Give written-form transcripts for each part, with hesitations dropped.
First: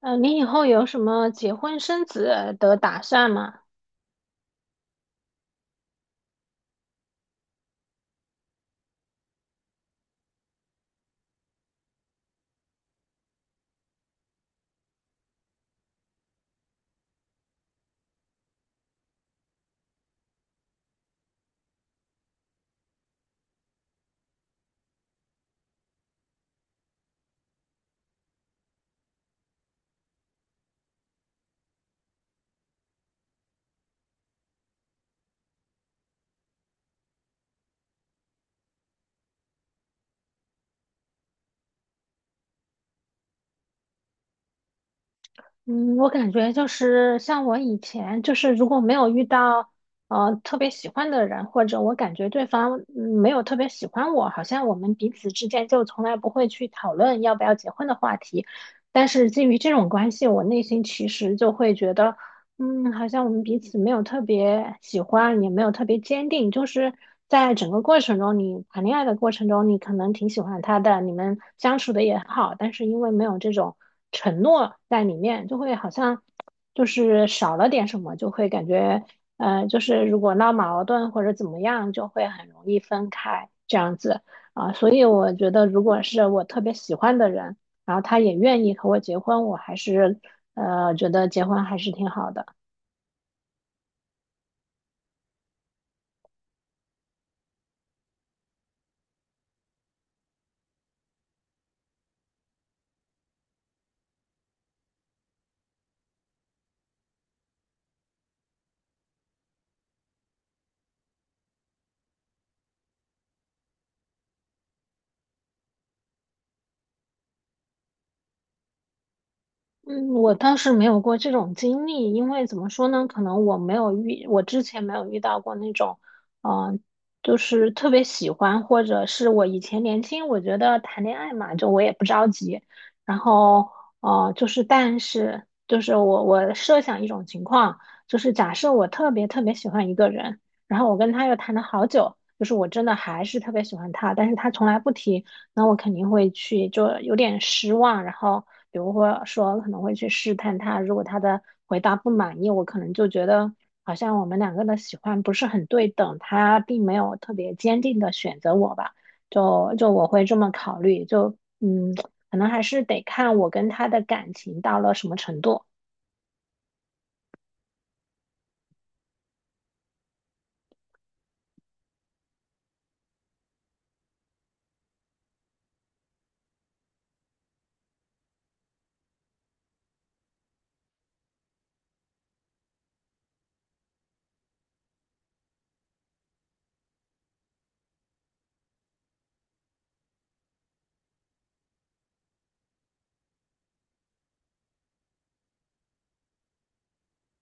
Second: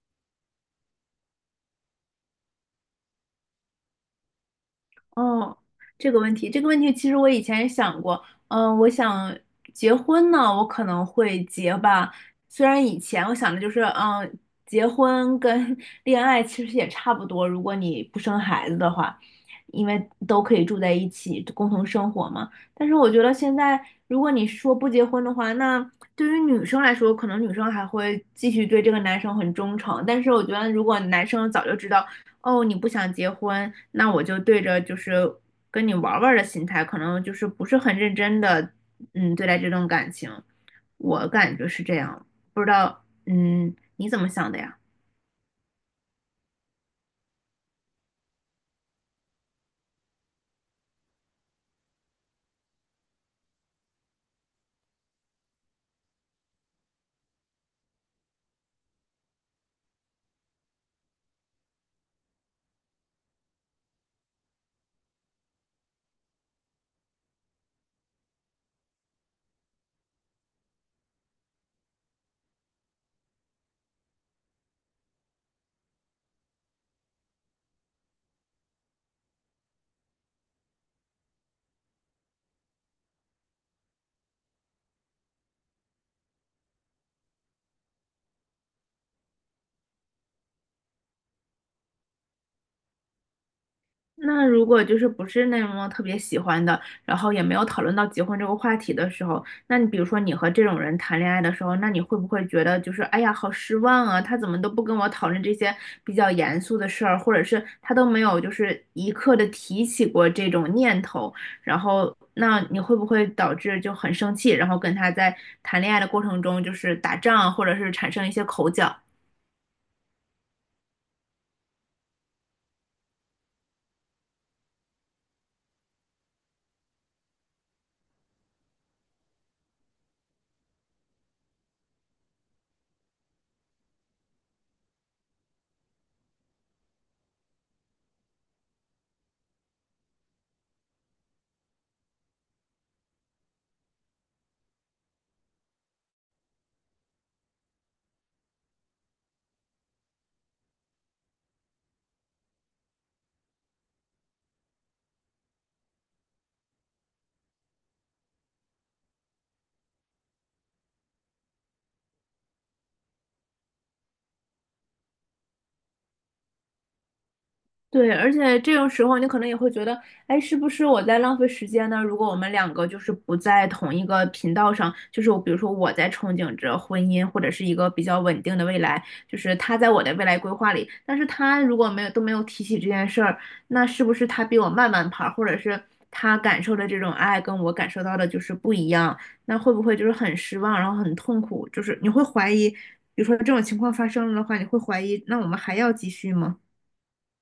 嗯，你以后有什么结婚生子的打算吗？哦，这个问题，其实我以前也想过。我想结婚呢，我可能会结吧。虽然以前我想的就是，结婚跟 恋爱其实也差不多，如果你不生孩子的话，因为都可以住在一起，共同生活嘛。但是我觉得现在，如果你说不结婚的话，那对于女生来说，可能女生还会继续对这个男生很忠诚。但是我觉得，如果男生早就知道。哦，你不想结婚，那我就对着就是跟你玩儿玩儿的心态，可能就是不是很认真的，对待这段感情，我感觉是这样，不知道，嗯，你怎么想的呀？嗯，我感觉就是像我以前，就是如果没有遇到特别喜欢的人，或者我感觉对方没有特别喜欢我，好像我们彼此之间就从来不会去讨论要不要结婚的话题。但是基于这种关系，我内心其实就会觉得。嗯，好像我们彼此没有特别喜欢，也没有特别坚定，就是在整个过程中，你谈恋爱的过程中，你可能挺喜欢他的，你们相处的也很好，但是因为没有这种承诺在里面，就会好像就是少了点什么，就会感觉，就是如果闹矛盾或者怎么样，就会很容易分开这样子啊，所以我觉得，如果是我特别喜欢的人，然后他也愿意和我结婚，我还是觉得结婚还是挺好的。那如果就是不是那么特别喜欢的，然后也没有讨论到结婚这个话题的时候，那你比如说你和这种人谈恋爱的时候，那你会不会觉得就是哎呀好失望啊？他怎么都不跟我讨论这些比较严肃的事儿，或者是他都没有就是一刻的提起过这种念头，然后那你会不会导致就很生气，然后跟他在谈恋爱的过程中就是打仗，或者是产生一些口角？嗯，我倒是没有过这种经历，因为怎么说呢，可能我没有遇，我之前没有遇到过那种，嗯、就是特别喜欢，或者是我以前年轻，我觉得谈恋爱嘛，就我也不着急，然后，就是但是我设想一种情况，就是假设我特别特别喜欢一个人，然后我跟他又谈了好久，就是我真的还是特别喜欢他，但是他从来不提。那我肯定会去，就有点失望，然后比如或说可能会去试探他，如果他的回答不满意，我可能就觉得好像我们两个的喜欢不是很对等，他并没有特别坚定的选择我吧，就我会这么考虑，就嗯，可能还是得看我跟他的感情到了什么程度。对，而且这种时候你可能也会觉得，哎，是不是我在浪费时间呢？如果我们两个就是不在同一个频道上，就是我比如说我在憧憬着婚姻或者是一个比较稳定的未来，就是他在我的未来规划里，但是他如果没有都没有提起这件事儿，那是不是他比我慢半拍儿，或者是他感受的这种爱跟我感受到的就是不一样？那会不会就是很失望，然后很痛苦？就是你会怀疑，比如说这种情况发生了的话，你会怀疑，那我们还要继续吗？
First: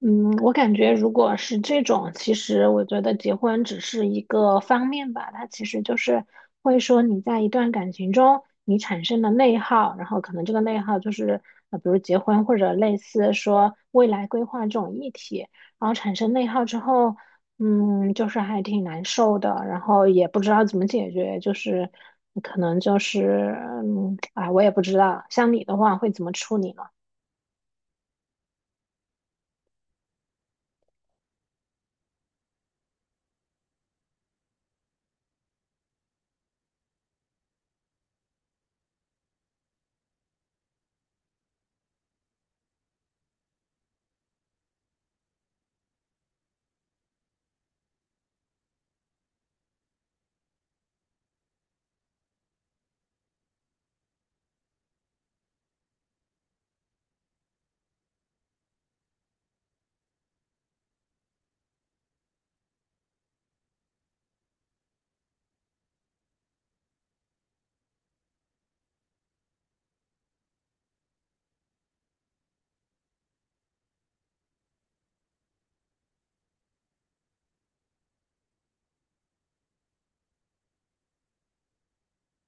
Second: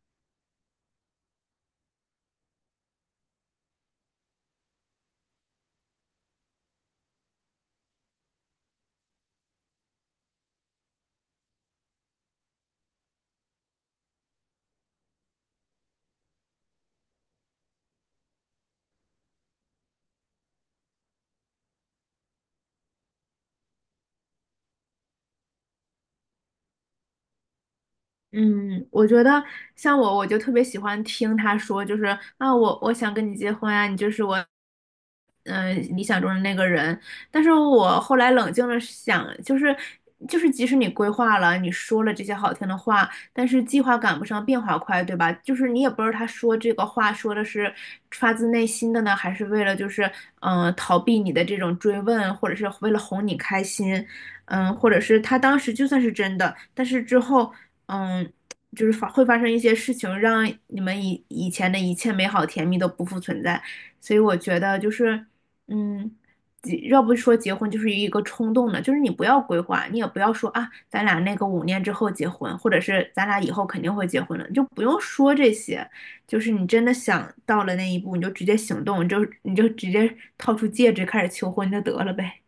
嗯，我感觉如果是这种，其实我觉得结婚只是一个方面吧，它其实就是会说你在一段感情中你产生了内耗，然后可能这个内耗就是比如结婚或者类似说未来规划这种议题，然后产生内耗之后，嗯，就是还挺难受的，然后也不知道怎么解决，就是可能就是嗯，啊，我也不知道，像你的话会怎么处理呢？嗯，我觉得像我，就特别喜欢听他说，就是啊，我想跟你结婚啊，你就是我，嗯、理想中的那个人。但是我后来冷静了想，就是，即使你规划了，你说了这些好听的话，但是计划赶不上变化快，对吧？就是你也不知道他说这个话说的是发自内心的呢，还是为了就是逃避你的这种追问，或者是为了哄你开心。嗯，或者是他当时就算是真的，但是之后嗯，就是会发生一些事情，让你们以前的一切美好甜蜜都不复存在。所以我觉得就是，嗯，结要不说结婚就是一个冲动的，就是你不要规划，你也不要说啊，咱俩那个五年之后结婚，或者是咱俩以后肯定会结婚了，你就不用说这些。就是你真的想到了那一步，你就直接行动，你就直接掏出戒指开始求婚就得了呗。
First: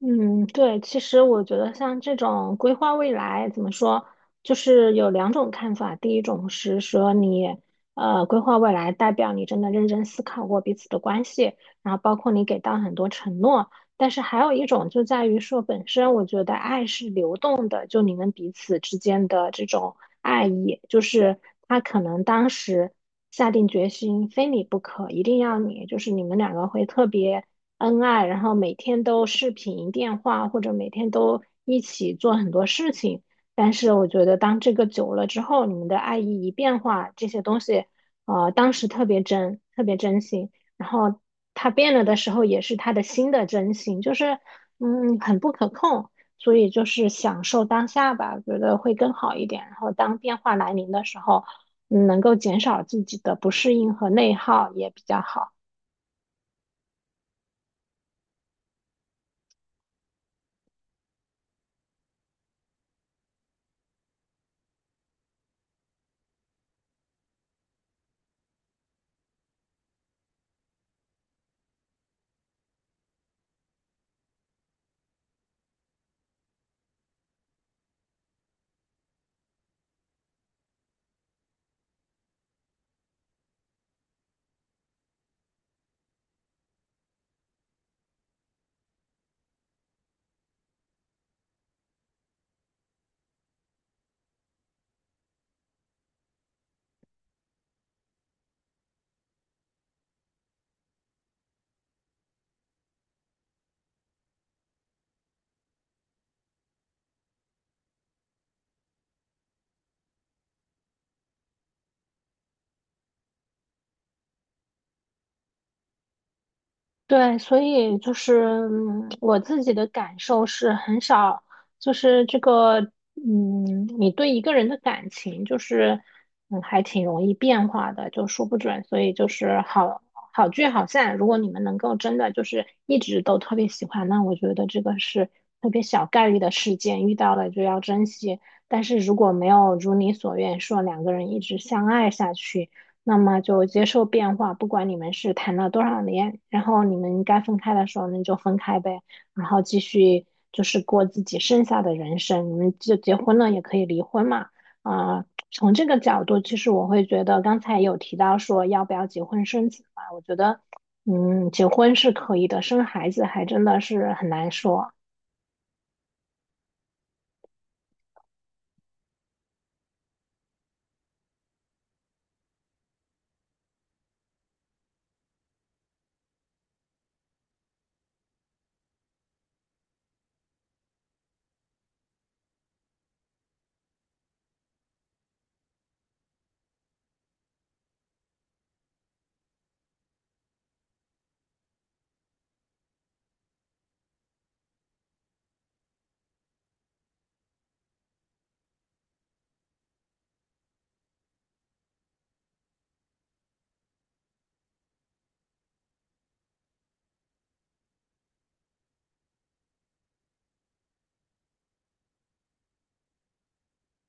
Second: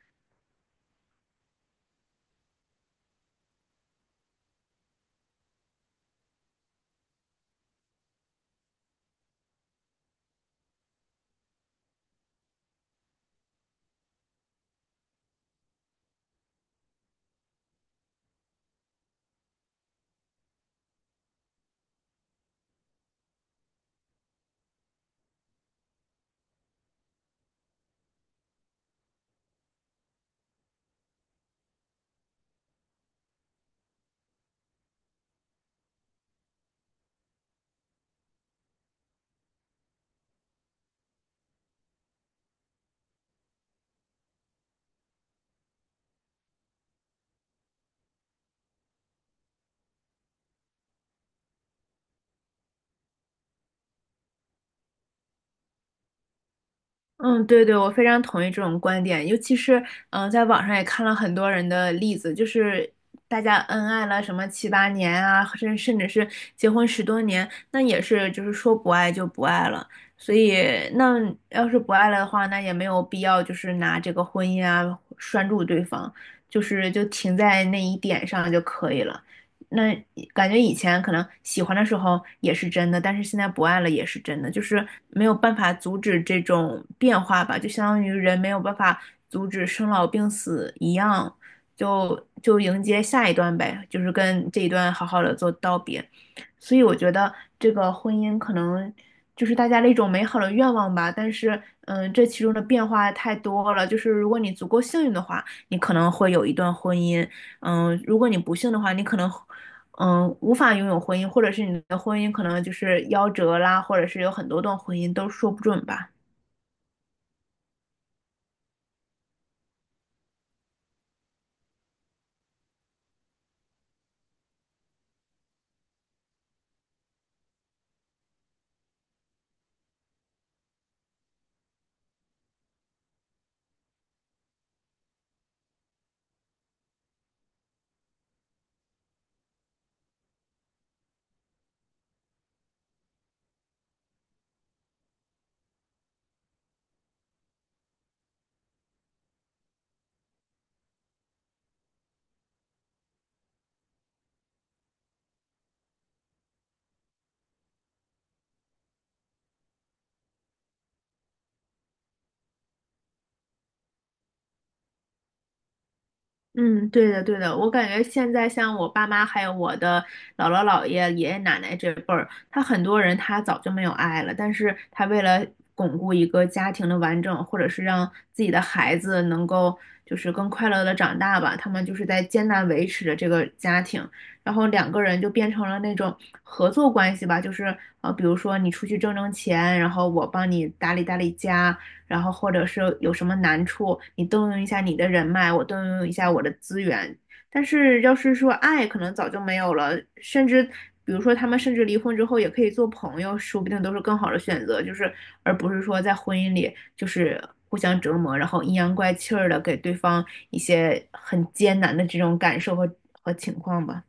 嗯，对，其实我觉得像这种规划未来，怎么说，就是有两种看法。第一种是说你，规划未来代表你真的认真思考过彼此的关系，然后包括你给到很多承诺。但是还有一种就在于说，本身我觉得爱是流动的，就你们彼此之间的这种爱意，就是他可能当时下定决心非你不可，一定要你，就是你们两个会特别。恩爱，然后每天都视频电话或者每天都一起做很多事情。但是我觉得，当这个久了之后，你们的爱意一变化，这些东西，当时特别真，特别真心。然后他变了的时候，也是他的新的真心，就是嗯，很不可控。所以就是享受当下吧，觉得会更好一点。然后当变化来临的时候，嗯能够减少自己的不适应和内耗也比较好。嗯，对对，我非常同意这种观点，尤其是嗯，呃在网上也看了很多人的例子，就是大家恩爱了什么七八年啊，甚至是结婚十多年，那也是就是说不爱就不爱了。所以那要是不爱了的话，那也没有必要就是拿这个婚姻啊拴住对方，就停在那一点上就可以了。那感觉以前可能喜欢的时候也是真的，但是现在不爱了也是真的，就是没有办法阻止这种变化吧，就相当于人没有办法阻止生老病死一样，就迎接下一段呗，就是跟这一段好好的做道别。所以我觉得这个婚姻可能就是大家的一种美好的愿望吧，但是嗯，这其中的变化太多了，就是如果你足够幸运的话，你可能会有一段婚姻。嗯，如果你不幸的话，你可能嗯，无法拥有婚姻，或者是你的婚姻可能就是夭折啦，或者是有很多段婚姻都说不准吧。对，所以就是嗯我自己的感受是很少，就是这个，嗯，你对一个人的感情就是，嗯，还挺容易变化的，就说不准。所以就是好好聚好散，如果你们能够真的就是一直都特别喜欢，那我觉得这个是特别小概率的事件，遇到了就要珍惜。但是如果没有如你所愿，说两个人一直相爱下去。那么就接受变化，不管你们是谈了多少年，然后你们该分开的时候，那就分开呗，然后继续就是过自己剩下的人生。你们就结婚了也可以离婚嘛，啊、从这个角度，其实我会觉得刚才有提到说要不要结婚生子嘛，我觉得，嗯，结婚是可以的，生孩子还真的是很难说。嗯，对的，对的，我感觉现在像我爸妈，还有我的姥姥姥爷、爷爷奶奶这辈儿，他很多人他早就没有爱了，但是他为了巩固一个家庭的完整，或者是让自己的孩子能够就是更快乐的长大吧，他们就是在艰难维持着这个家庭，然后两个人就变成了那种合作关系吧，就是比如说你出去挣钱，然后我帮你打理家，然后或者是有什么难处，你动用一下你的人脉，我动用一下我的资源。但是要是说爱，可能早就没有了，甚至比如说他们甚至离婚之后也可以做朋友，说不定都是更好的选择，就是而不是说在婚姻里就是互相折磨，然后阴阳怪气儿的给对方一些很艰难的这种感受和情况吧。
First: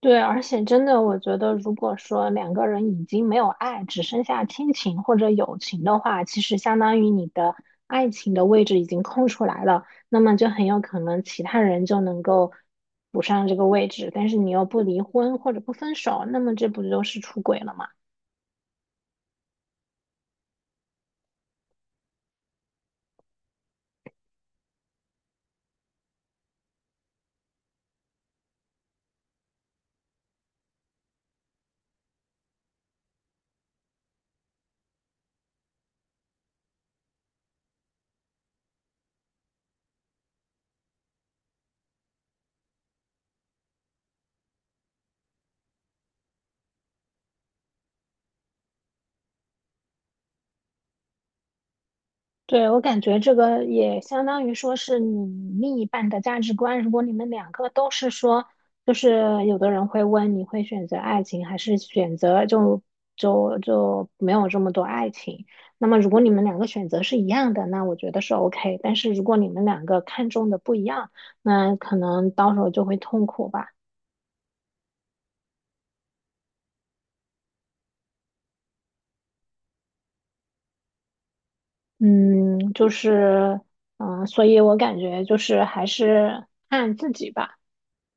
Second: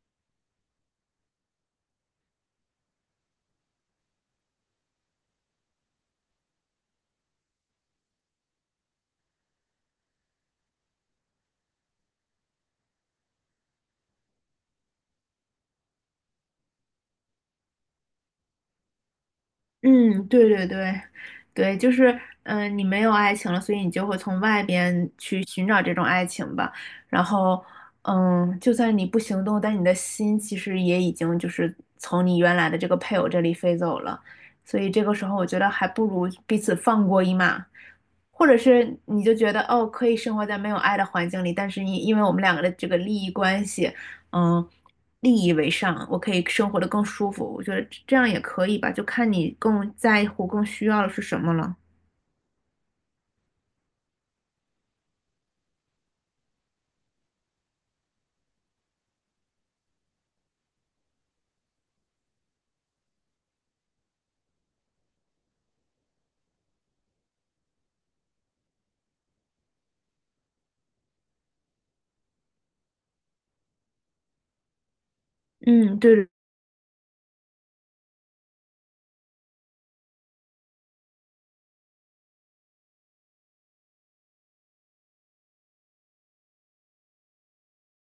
对，而且真的，我觉得，如果说两个人已经没有爱，只剩下亲情或者友情的话，其实相当于你的爱情的位置已经空出来了，那么就很有可能其他人就能够补上这个位置，但是你又不离婚或者不分手，那么这不就是出轨了吗？嗯，对对对，对，就是，嗯、你没有爱情了，所以你就会从外边去寻找这种爱情吧。然后，嗯，就算你不行动，但你的心其实也已经就是从你原来的这个配偶这里飞走了。所以这个时候，我觉得还不如彼此放过一马，或者是你就觉得哦，可以生活在没有爱的环境里，但是因为我们两个的这个利益关系。嗯，利益为上，我可以生活的更舒服。我觉得这样也可以吧，就看你更在乎、更需要的是什么了。对，我感觉这个也相当于说是你另一半的价值观。如果你们两个都是说，就是有的人会问你会选择爱情还是选择就没有这么多爱情。那么如果你们两个选择是一样的，那我觉得是 OK。但是如果你们两个看中的不一样，那可能到时候就会痛苦吧。嗯，对的嗯，就是嗯，所以我感觉就是还是看自己吧。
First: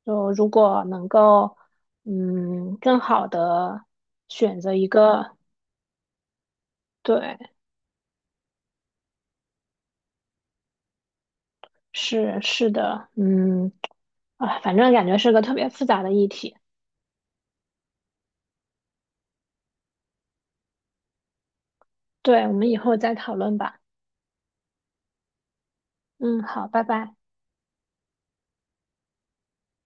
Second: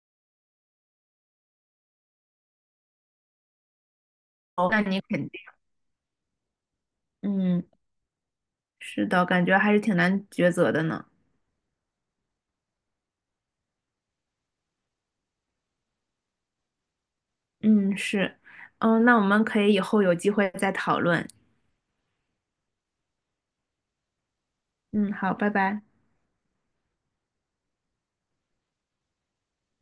就如果能够，嗯，更好的选择那一你肯个，定，对，嗯，是的，感觉还是挺难抉择的呢。是是的，嗯，啊，反正感觉是个特别复杂的议题。嗯，是，嗯，那我们可以以后有机会再讨论。对，我们以后再讨论吧。嗯，好，拜拜。嗯，好，拜拜。